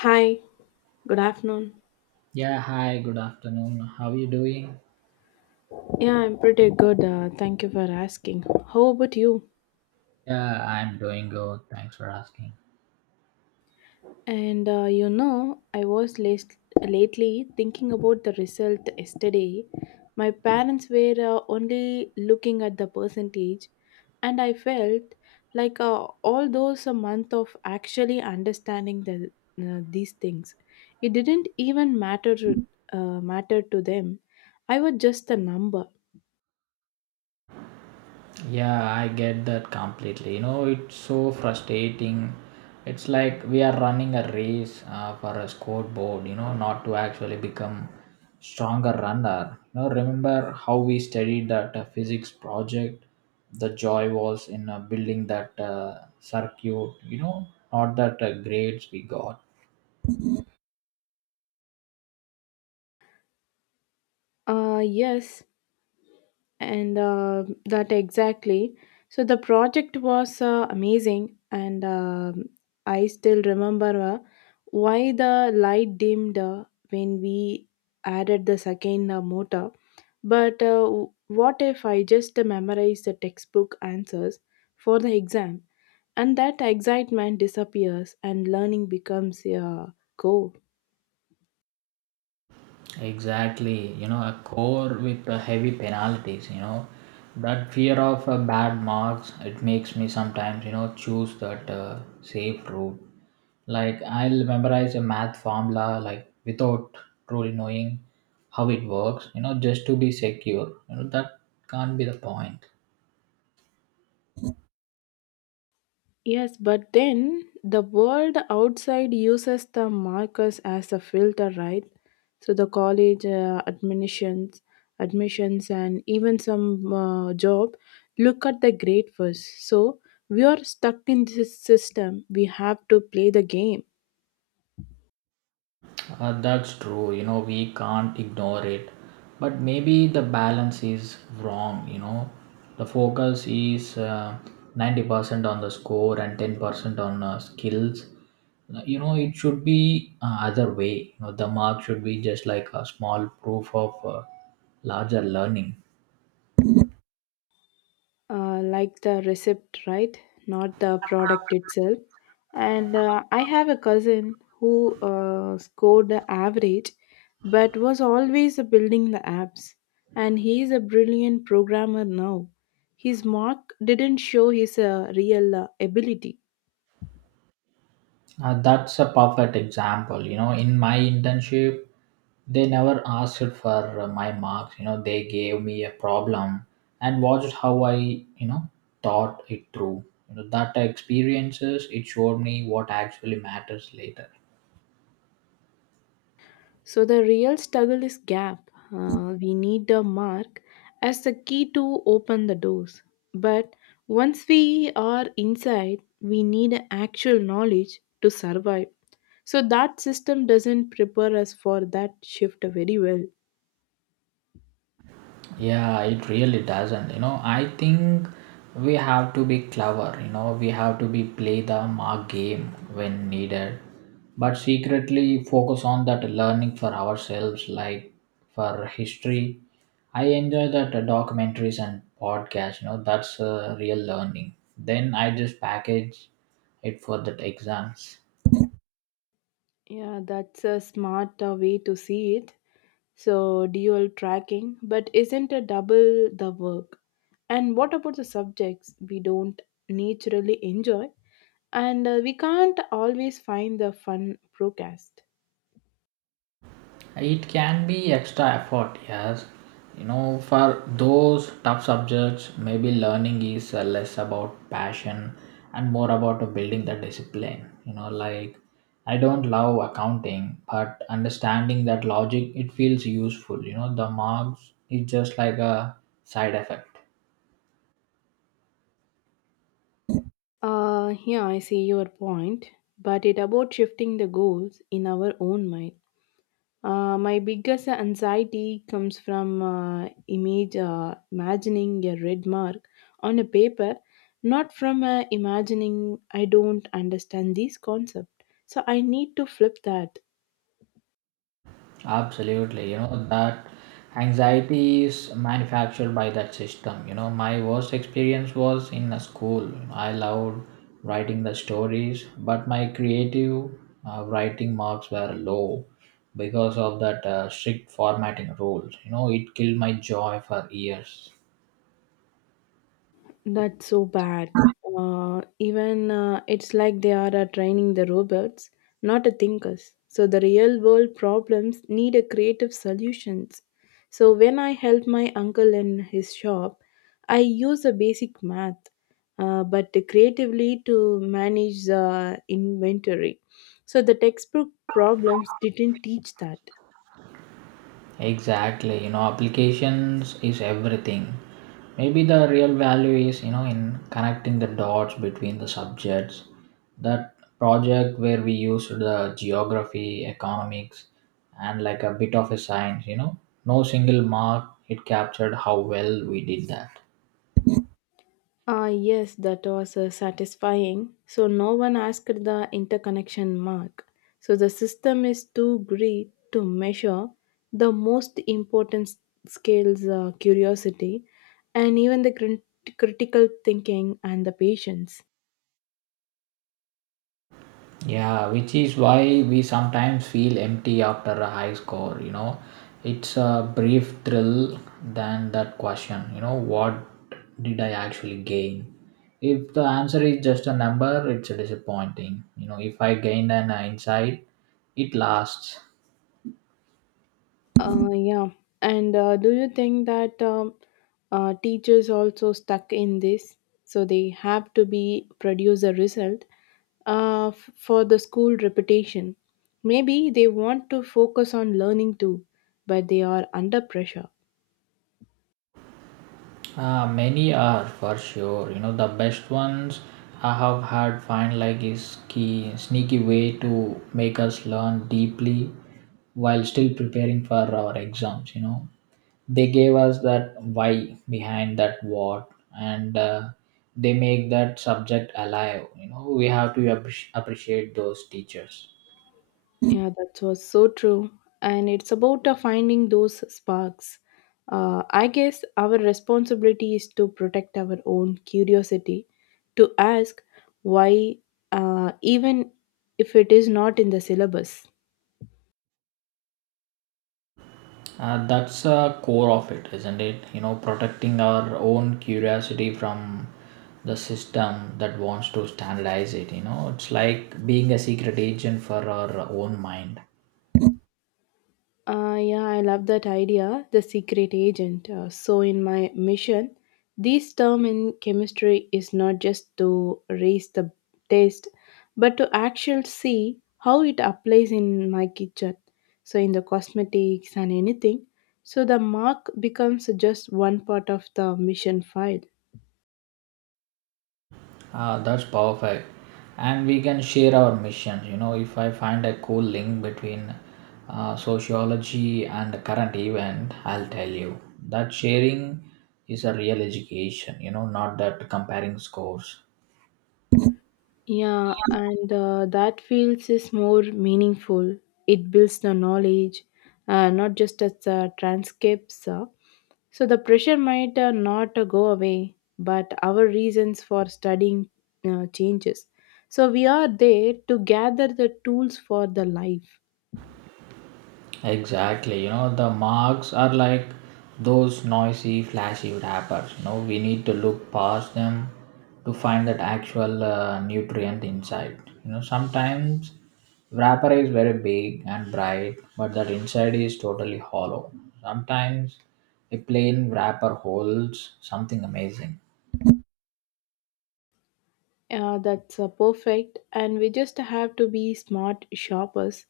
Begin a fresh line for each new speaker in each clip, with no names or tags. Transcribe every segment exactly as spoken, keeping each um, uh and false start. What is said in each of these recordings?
Hi, good afternoon.
Yeah, hi, good afternoon. How are you doing?
Yeah, I'm pretty good. Uh, thank you for asking. How about you?
Yeah, I'm doing good. Thanks for asking.
And uh, you know, I was last, lately thinking about the result yesterday. My parents were uh, only looking at the percentage, and I felt like uh, all those a month of actually understanding the, uh, these things, it didn't even matter uh, matter to them. I was just a number.
Yeah, I get that completely. You know, it's so frustrating. It's like we are running a race uh, for a scoreboard, you know, not to actually become stronger runner. You know, remember how we studied that uh, physics project? The joy was in uh, building that uh, circuit, you know, not that uh, grades we got.
Uh, yes, and uh, that exactly, so the project was uh, amazing, and um I still remember uh, why the light dimmed uh, when we added the second uh, motor. But uh, w- what if I just memorize the textbook answers for the exam, and that excitement disappears and learning becomes a uh, goal?
Exactly, you know, a core with uh, heavy penalties, you know, that fear of uh, bad marks, it makes me sometimes, you know, choose that uh, safe route. Like, I'll memorize a math formula, like, without truly knowing how it works, you know, just to be secure. You know, that can't be the point.
Yes, but then the world outside uses the markers as a filter, right? So the college uh, admissions, admissions, and even some uh, job look at the grade first. So we are stuck in this system. We have to play the game.
Uh, that's true. You know, we can't ignore it. But maybe the balance is wrong. You know, the focus is uh, ninety percent on the score and ten percent on uh, skills. Uh, You know, it should be uh, other way. You know, the mark should be just like a small proof of uh, larger learning.
Uh, like the receipt, right? Not the product itself. And uh, I have a cousin who uh, scored the average but was always building the apps. And he is a brilliant programmer now. His mark didn't show his uh, real uh, ability.
Uh, that's a perfect example. You know, in my internship, they never asked for uh, my marks. You know, they gave me a problem and watched how I, you know, thought it through. You know, that experiences it showed me what actually matters later.
So the real struggle is gap. Uh, we need the mark as the key to open the doors. But once we are inside, we need actual knowledge to survive. So that system doesn't prepare us for that shift very well.
Yeah, it really doesn't. You know, I think we have to be clever. You know, we have to be play the mark game when needed, but secretly focus on that learning for ourselves. Like for history, I enjoy that uh, documentaries and podcasts. You know, that's uh, real learning. Then I just package it for that exams.
Yeah, that's a smart uh, way to see it. So dual tracking, but isn't a double the work? And what about the subjects we don't naturally enjoy? And uh, we can't always find the fun broadcast.
It can be extra effort, yes. You know, for those tough subjects, maybe learning is uh, less about passion and more about uh, building the discipline. You know, like I don't love accounting, but understanding that logic, it feels useful. You know, the marks is just like a side effect.
Uh, yeah, I see your point, but it about shifting the goals in our own mind. Uh, my biggest anxiety comes from uh, image uh, imagining a red mark on a paper, not from uh, imagining I don't understand this concept. So I need to flip that.
Absolutely, you know that anxiety is manufactured by that system. You know, my worst experience was in a school. I loved writing the stories, but my creative uh, writing marks were low because of that uh, strict formatting rules. You know, it killed my joy for years.
That's so bad. Uh, even uh, It's like they are uh, training the robots, not the thinkers. So the real world problems need a creative solutions. So when I help my uncle in his shop, I use a basic math, uh, but creatively to manage the inventory. So the textbook problems didn't teach that.
Exactly, you know, applications is everything. Maybe the real value is, you know, in connecting the dots between the subjects. That project where we used the geography, economics, and like a bit of a science, you know, no single mark, it captured how well we did that.
Ah, yes, that was uh, satisfying. So no one asked the interconnection mark. So the system is too great to measure the most important s- scales, uh, curiosity and even the crit- critical thinking and the patience.
Yeah, which is why we sometimes feel empty after a high score, you know. It's a brief thrill than that question, you know, what did I actually gain? If the answer is just a number, it's disappointing. You know, if I gained an insight, it lasts.
Uh, yeah. And uh, do you think that um, uh, teachers also stuck in this? So they have to be produce a result uh, f- for the school reputation. Maybe they want to focus on learning too, but they are under pressure.
Uh, many are for sure. You know, the best ones I have had find like is key sneaky way to make us learn deeply while still preparing for our exams. You know, they gave us that why behind that what, and uh, they make that subject alive. You know, we have to appreci- appreciate those teachers.
Yeah, that was so true. And it's about uh, finding those sparks. Uh, I guess our responsibility is to protect our own curiosity, to ask why, uh, even if it is not in the syllabus.
Uh, that's a core of it, isn't it? You know, protecting our own curiosity from the system that wants to standardize it. You know, it's like being a secret agent for our own mind.
Uh, yeah, I love that idea, the secret agent. Uh, so, in my mission, this term in chemistry is not just to raise the taste, but to actually see how it applies in my kitchen. So, in the cosmetics and anything. So, the mark becomes just one part of the mission file.
Uh, that's powerful. And we can share our missions. You know, if I find a cool link between uh, sociology and the current event, I'll tell you that sharing is a real education, you know, not that comparing scores.
Yeah, and uh, that feels is more meaningful. It builds the knowledge, uh, not just as uh, transcripts. Uh, So the pressure might uh, not uh, go away, but our reasons for studying uh, changes. So we are there to gather the tools for the life.
Exactly, you know, the marks are like those noisy, flashy wrappers. You know, we need to look past them to find that actual uh, nutrient inside. You know, sometimes wrapper is very big and bright, but that inside is totally hollow. Sometimes a plain wrapper holds something amazing.
Uh, that's uh, perfect, and we just have to be smart shoppers,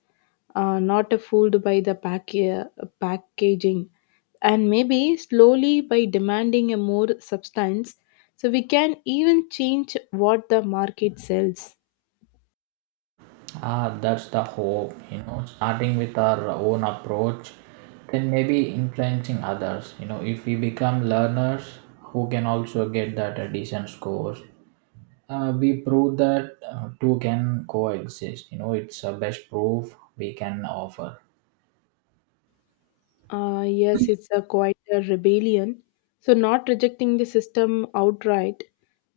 uh, not fooled by the pack- uh, packaging, and maybe slowly by demanding a more substance. So we can even change what the market sells.
Ah, that's the hope, you know, starting with our own approach, then maybe influencing others. You know, if we become learners who can also get that a decent scores, uh, we prove that uh, two can coexist. You know, it's a best proof we can offer.
Uh, yes, it's a quite a rebellion. So, not rejecting the system outright,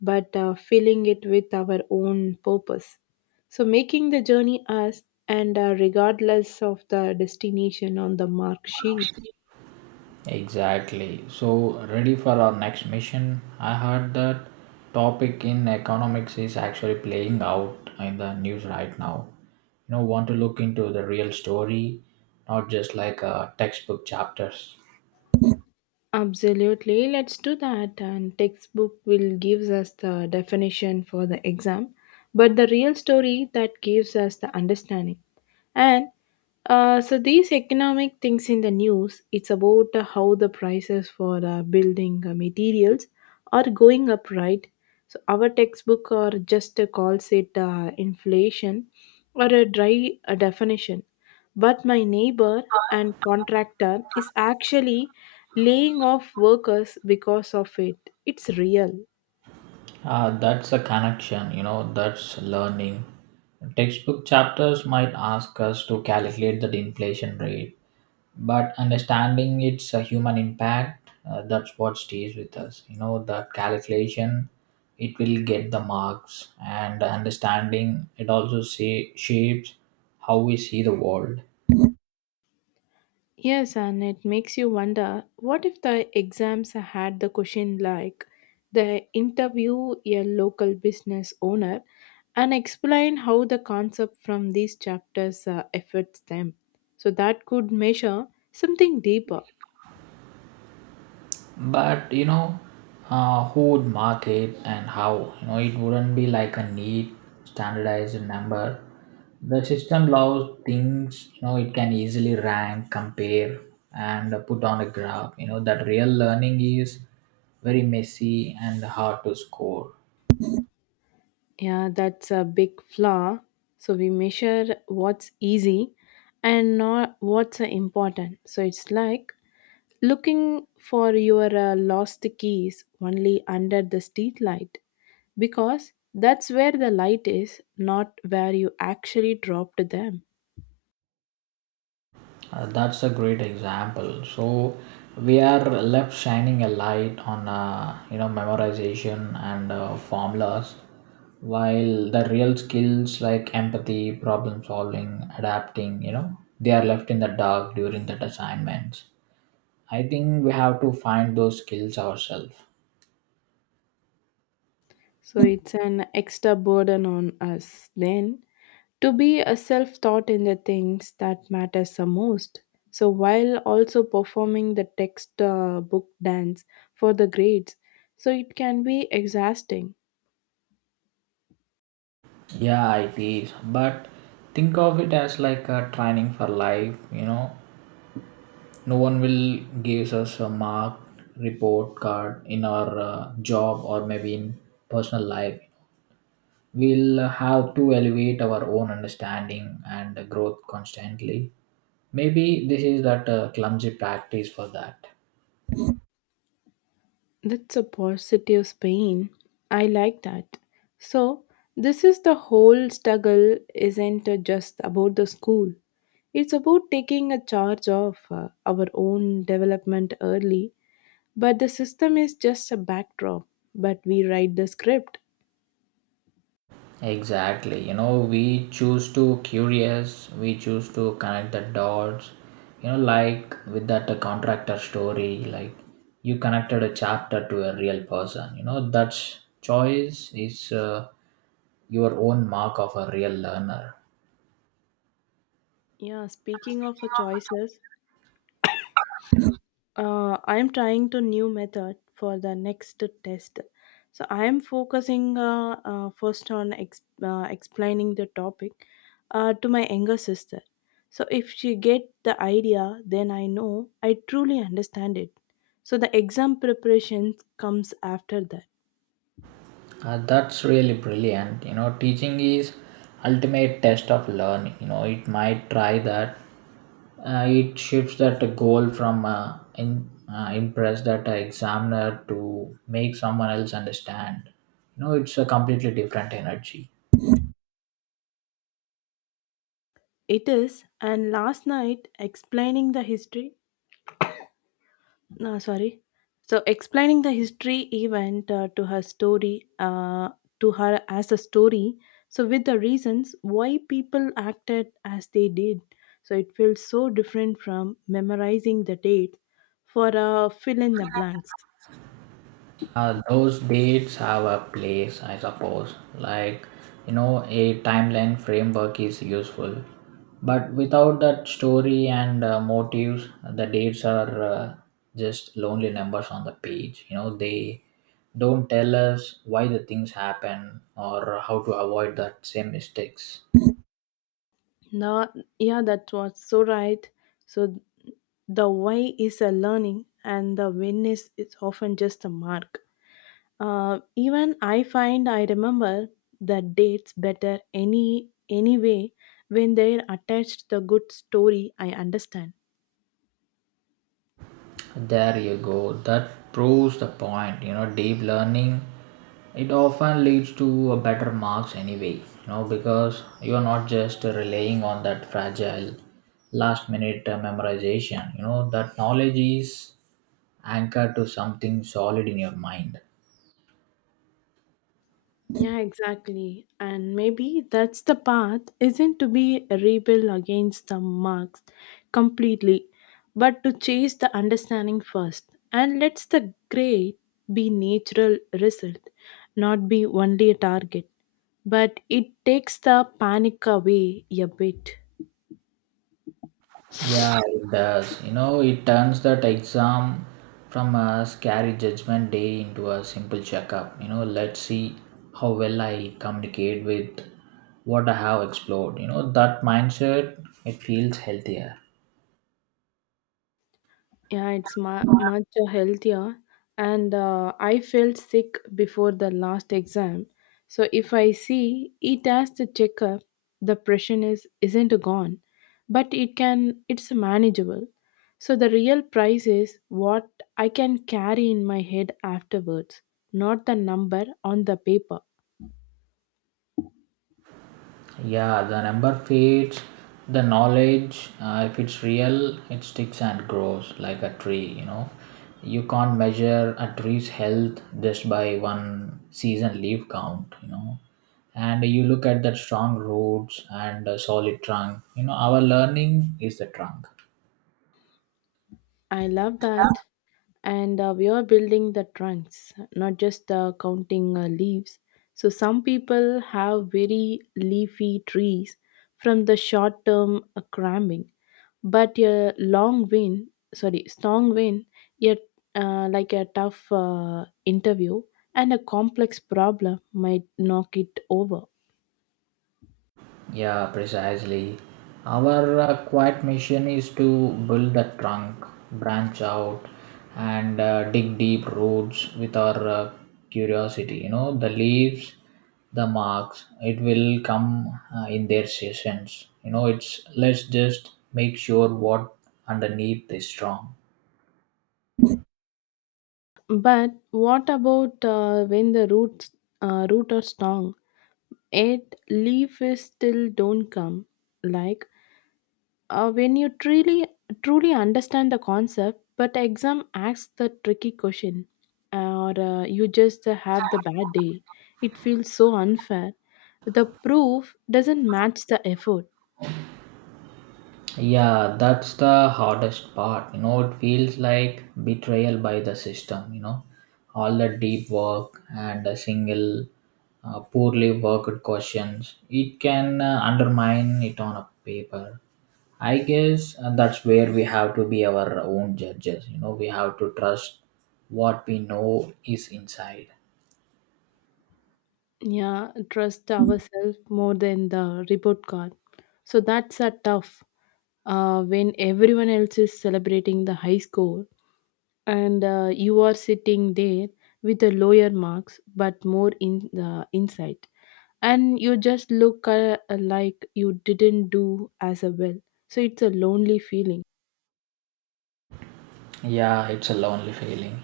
but uh, filling it with our own purpose. So, making the journey us and uh, regardless of the destination on the mark sheet.
Exactly. So, ready for our next mission? I heard that topic in economics is actually playing out in the news right now. You know, want to look into the real story, not just like uh, textbook chapters.
Absolutely, let's do that. And textbook will gives us the definition for the exam, but the real story that gives us the understanding. And uh, So these economic things in the news, it's about uh, how the prices for uh, building uh, materials are going up, right? So our textbook or just uh, calls it uh, inflation or a dry uh, definition. But my neighbor and contractor is actually laying off workers because of it. It's real.
Uh, that's a connection, you know, that's learning. Textbook chapters might ask us to calculate the inflation rate but understanding its uh, human impact uh, that's what stays with us you know that calculation it will get the marks and the understanding it also say, shapes how we see the world
Yes, and it makes you wonder what if the exams had the question like they interview a local business owner and explain how the concept from these chapters uh, affects them. So that could measure something deeper.
but you know uh, who would mark it and how you know it wouldn't be like a neat standardized number the system allows things you know it can easily rank compare and put on a graph you know that real learning is very messy and hard to score.
Yeah, that's a big flaw. So we measure what's easy and not what's uh, important. So it's like looking for your uh, lost keys only under the street light because that's where the light is, not where you actually dropped them.
Uh, that's a great example. So we are left shining a light on uh, you know memorization and uh, formulas, while the real skills like empathy, problem solving, adapting, you know, they are left in the dark during that assignments. I think we have to find those skills ourselves.
So it's an extra burden on us then to be a self thought in the things that matters the most, so while also performing the text uh, book dance for the grades, so it can be exhausting.
Yeah, it is. But think of it as like a training for life, you know, no one will give us a mark report card in our uh, job or maybe in personal life we'll have to elevate our own understanding and growth constantly maybe this is that uh, clumsy practice for that.
That's a positive spin, I like that. So this is the whole struggle, isn't just about the school. It's about taking a charge of uh, our own development early, but the system is just a backdrop, but we write the script.
Exactly. You know, we choose to curious, we choose to connect the dots. You know, like with that uh, contractor story, like you connected a chapter to a real person. You know, that choice is uh, your own mark of a real learner.
Yeah, speaking of uh, choices, uh, I'm trying to new method for the next test. So I'm focusing uh, uh, first on ex- uh, explaining the topic uh, to my younger sister. So if she get the idea, then I know I truly understand it. So the exam preparation comes after that.
Uh, that's really brilliant. You know, teaching is ultimate test of learning. You know, it might try that. Uh, it shifts that goal from uh, in, uh, impress that uh, examiner to make someone else understand. You know, it's a completely different energy.
It is, and last night explaining the history. No, sorry. So explaining the history event uh, to her story, uh, to her as a story, so with the reasons why people acted as they did. So it feels so different from memorizing the date for uh, fill in the blanks.
Uh, those dates have a place, I suppose. Like, you know, a timeline framework is useful. But without that story and uh, motives, the dates are uh, just lonely numbers on the page. You know, they don't tell us why the things happen or how to avoid that same mistakes.
No, yeah, that was so right. So the why is a learning and the when is is often just a mark. Uh, even I find I remember the dates better any anyway when they're attached the good story I understand.
There you go. That proves the point. You know, deep learning it often leads to a better marks anyway. You know, because you are not just relying on that fragile last minute uh, memorization. You know, that knowledge is anchored to something solid in your mind.
Yeah, exactly. And maybe that's the path isn't to be a rebel against the marks completely, but to chase the understanding first. And let's the great be natural result, not be only a target. But it takes the panic away a bit.
Yeah, it does. You know, it turns that exam from a scary judgment day into a simple checkup. You know, let's see how well I communicate with what I have explored. You know, that mindset, it feels healthier.
Yeah, it's mu much healthier. And uh, I felt sick before the last exam. So if I see it as the checkup, the pressure is isn't gone, but it can it's manageable. So the real price is what I can carry in my head afterwards, not the number on the paper.
Yeah, the number fades, the knowledge, uh, if it's real, it sticks and grows like a tree, you know. You can't measure a tree's health just by one season leaf count, you know. And you look at that strong roots and a solid trunk, you know, our learning is the trunk.
I love that. And uh, we are building the trunks, not just uh, counting uh, leaves. So some people have very leafy trees from the short term uh, cramming, but a long wind, sorry strong wind, yet uh, like a tough uh, interview and a complex problem might knock it over.
Yeah, precisely. Our uh, quiet mission is to build a trunk, branch out, and uh, dig deep roots with our uh, curiosity. You know, the leaves, the marks, it will come uh, in their seasons. You know, it's let's just make sure what underneath is strong.
But what about uh, when the roots uh, root are strong, yet leaf is still don't come, like. Uh, when you truly truly understand the concept, but exam asks the tricky question, or uh, you just have the bad day, it feels so unfair. The proof doesn't match the effort.
Yeah, that's the hardest part. You know, it feels like betrayal by the system, you know. All the deep work and a single uh, poorly worked questions, it can uh, undermine it on a paper. I guess uh, that's where we have to be our own judges. You know, we have to trust what we know is inside.
Yeah, trust ourselves more than the report card. So that's a tough uh, when everyone else is celebrating the high score and uh, you are sitting there with the lower marks but more in the insight. And you just look uh, uh, like you didn't do as well, so it's a lonely feeling.
Yeah, it's a lonely feeling.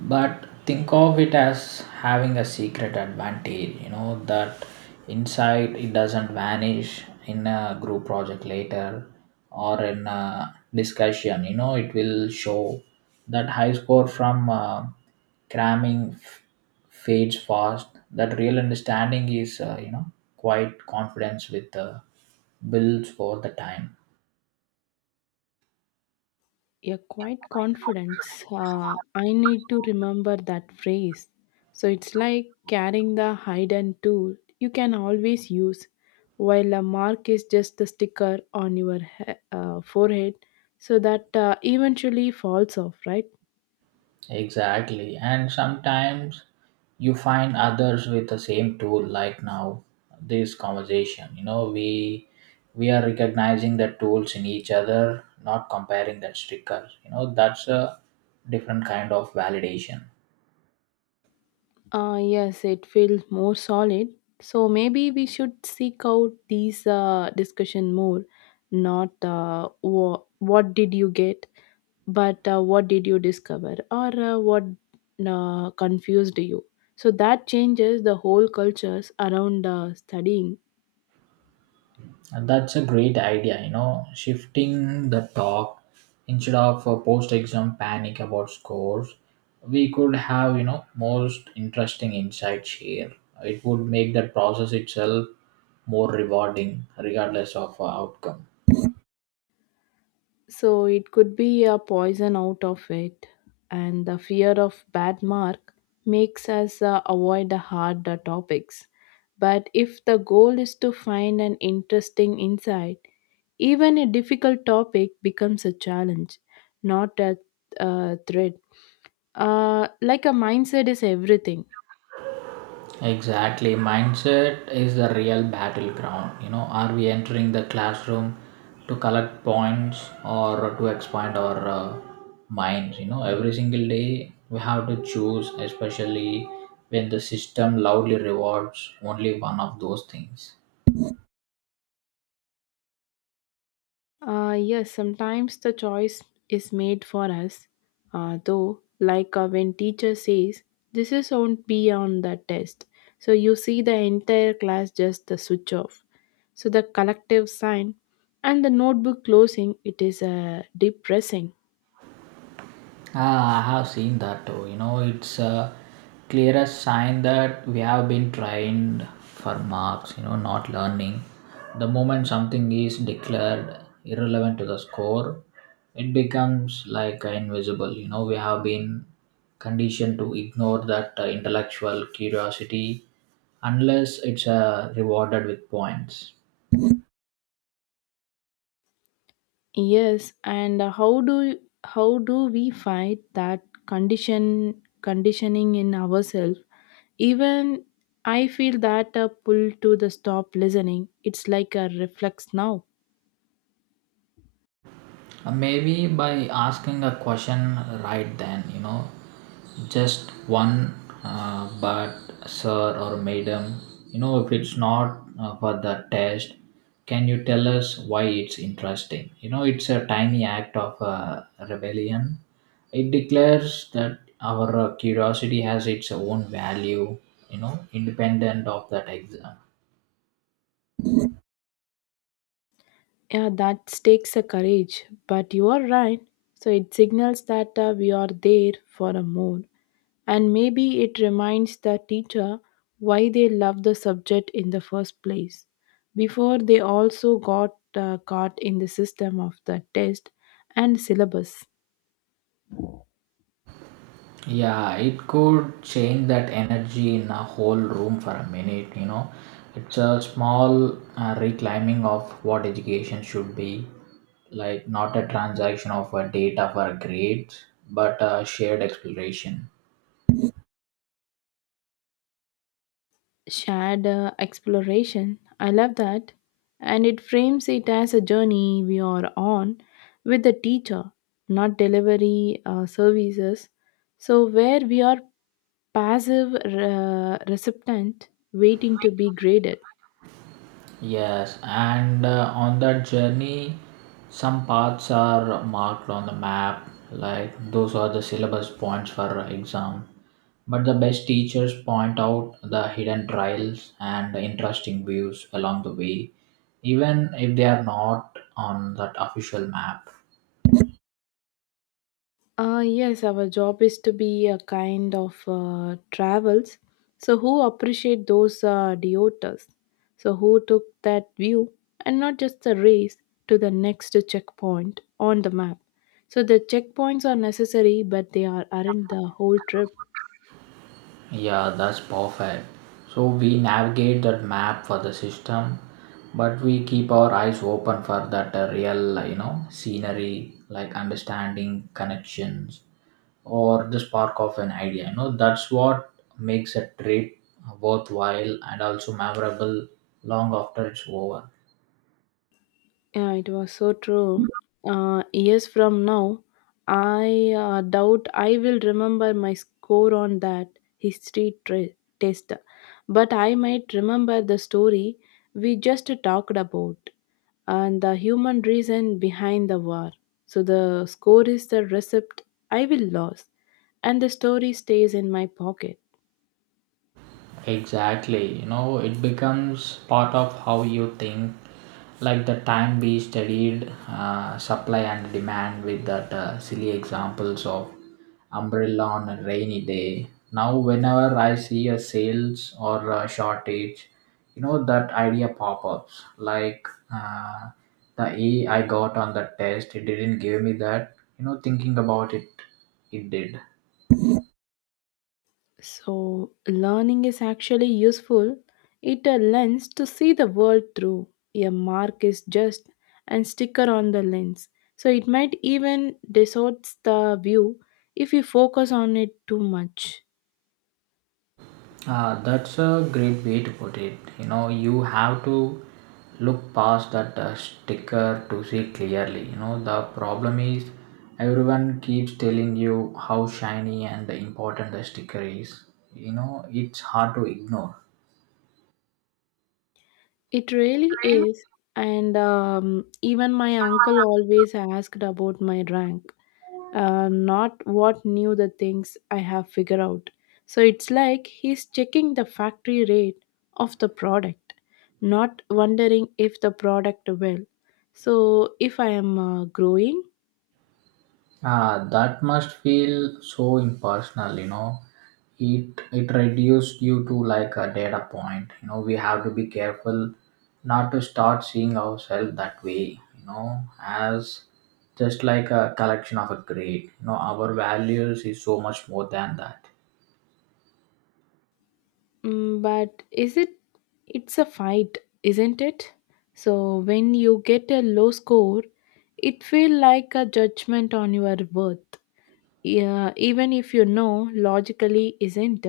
But think of it as having a secret advantage, you know, that inside it doesn't vanish in a group project later or in a discussion. You know, it will show that high score from uh, cramming f- fades fast. That real understanding is, uh, you know, quite confidence with uh, builds for the time.
Yeah, quite confidence, uh, I need to remember that phrase. So it's like carrying the hidden tool you can always use, while a mark is just a sticker on your he- uh, forehead, so that uh, eventually falls off, right?
Exactly. And sometimes you find others with the same tool like now this conversation. You know, we we are recognizing the tools in each other, not comparing that stickers. You know, that's a different kind of validation.
Uh, yes, it feels more solid. So maybe we should seek out these uh, discussion more, not uh, wha- what did you get, but uh, what did you discover, or uh, what uh, confused you. So that changes the whole cultures around uh, studying.
And that's a great idea, you know, shifting the talk instead of a post exam panic about scores, we could have, you know, most interesting insights here. It would make that process itself more rewarding, regardless of uh, outcome.
So it could be a poison out of it, and the fear of bad mark makes us uh, avoid the hard uh, topics. But if the goal is to find an interesting insight, even a difficult topic becomes a challenge, not a, uh threat. Uh, like a mindset is everything.
Exactly. Mindset is the real battleground. You know, are we entering the classroom to collect points or to expand our uh, minds? You know, every single day we have to choose, especially when the system loudly rewards only one of those things.
Uh, yes, sometimes the choice is made for us, uh, though, like uh, when teacher says, this is won't be on the test. So you see the entire class just the switch off. So the collective sign and the notebook closing, it is uh, depressing.
Ah, I have seen that too. You know, it's a clearest sign that we have been trained for marks, you know, not learning. The moment something is declared irrelevant to the score, it becomes like uh, invisible. You know, we have been conditioned to ignore that uh, intellectual curiosity unless it's uh, rewarded with points.
Yes, and how do how do we fight that condition conditioning in ourselves? Even I feel that a pull to the stop listening. It's like a reflex now.
Uh, Maybe by asking a question right then, you know, just one, uh, but sir or madam, you know, if it's not uh, for the test, can you tell us why it's interesting? You know, it's a tiny act of uh, rebellion. It declares that our uh, curiosity has its own value, you know, independent of that exam.
Yeah, that takes a courage, but you are right. So it signals that uh, we are there for a more. And maybe it reminds the teacher why they love the subject in the first place. Before they also got uh, caught in the system of the test and syllabus.
Yeah, it could change that energy in a whole room for a minute, you know. It's a small uh, reclaiming of what education should be like, not a transaction of uh, data for grades, but a shared exploration.
Shared uh, exploration. I love that. And it frames it as a journey we are on with the teacher, not delivery uh, services. So, where we are passive, uh, recipient, waiting to be graded.
Yes, and uh, on that journey, some paths are marked on the map, like those are the syllabus points for exam. But the best teachers point out the hidden trails and the interesting views along the way, even if they are not on that official map.
Uh, yes, our job is to be a kind of uh, travels. So who appreciate those uh, deoters? So who took that view and not just the race to the next checkpoint on the map. So the checkpoints are necessary, but they are aren't the whole trip.
Yeah, that's perfect. So we navigate that map for the system, but we keep our eyes open for that uh, real, uh, you know, scenery, like understanding connections or the spark of an idea. You know, that's what makes a trip worthwhile and also memorable long after it's over.
Yeah, it was so true. Uh, years from now, I uh, doubt I will remember my score on that history tre- test, but I might remember the story we just talked about and the human reason behind the war. So the score is the recipe I will lose, and the story stays in my pocket.
Exactly. You know, it becomes part of how you think like the time we studied uh, supply and demand with that uh, silly examples of umbrella on a rainy day now whenever I see a sales or a shortage, you know, that idea pop-ups like uh, the A I got on the test, it didn't give me that. You know, thinking about it, it did.
So, learning is actually useful. It a lens to see the world through. A mark is just and sticker on the lens. So, it might even distorts the view if you focus on it too much.
Uh, that's a great way to put it. You know, you have to look past that uh, sticker to see clearly. You know, the problem is everyone keeps telling you how shiny and important the sticker is. You know, it's hard to ignore.
It really is. And um, even my uncle always asked about my rank, uh, not what knew the things I have figured out. So it's like he's checking the factory rate of the product, not wondering if the product will. So if I am uh, growing,
Ah, that must feel so impersonal, you know. It it reduced you to like a data point. You know, we have to be careful not to start seeing ourselves that way, you know, as just like a collection of a grade. You know, our values is so much more than that.
mm, but is it? It's a fight, isn't it? So when you get a low score, it feel like a judgment on your worth. Yeah, even if you know logically isn't.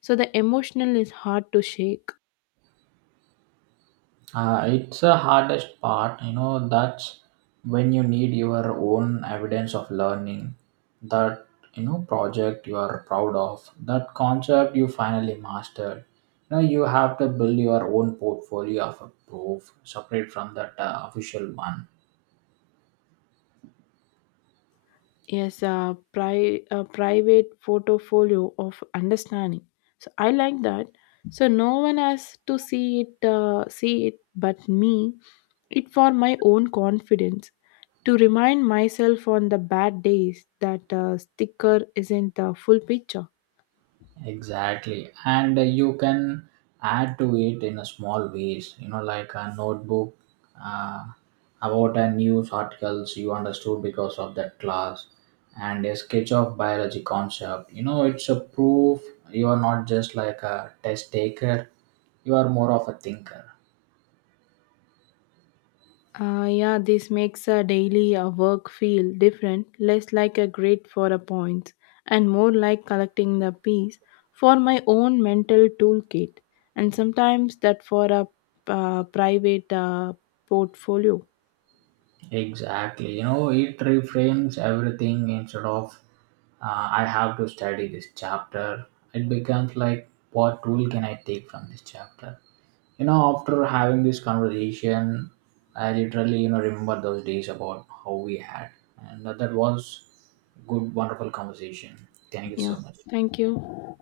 So the emotional is hard to shake.
Uh, it's the hardest part, you know, that's when you need your own evidence of learning, that, you know, project you are proud of, that concept you finally mastered. You know, you have to build your own portfolio of a proof separate from that uh, official one.
Yes, a, pri- a private portfolio of understanding. So I like that. So no one has to see it, uh, see it, but me. It for my own confidence to remind myself on the bad days that uh, sticker isn't the full picture.
Exactly. And uh, you can add to it in a small ways, you know, like a notebook uh, about a news articles you understood because of that class and a sketch of biology concept. You know, it's a proof you are not just like a test taker, you are more of a thinker.
Uh, yeah, this makes a daily uh, work feel different, less like a grid for a points and more like collecting the piece for my own mental toolkit, and sometimes that for a uh, private uh, portfolio.
Exactly. You know, it reframes everything instead of uh, I have to study this chapter. It becomes like what rule can I take from this chapter? You know, after having this conversation, I literally, you know, remember those days about how we had and that, that was good wonderful conversation, thank you
Yeah,
so much.
thank you.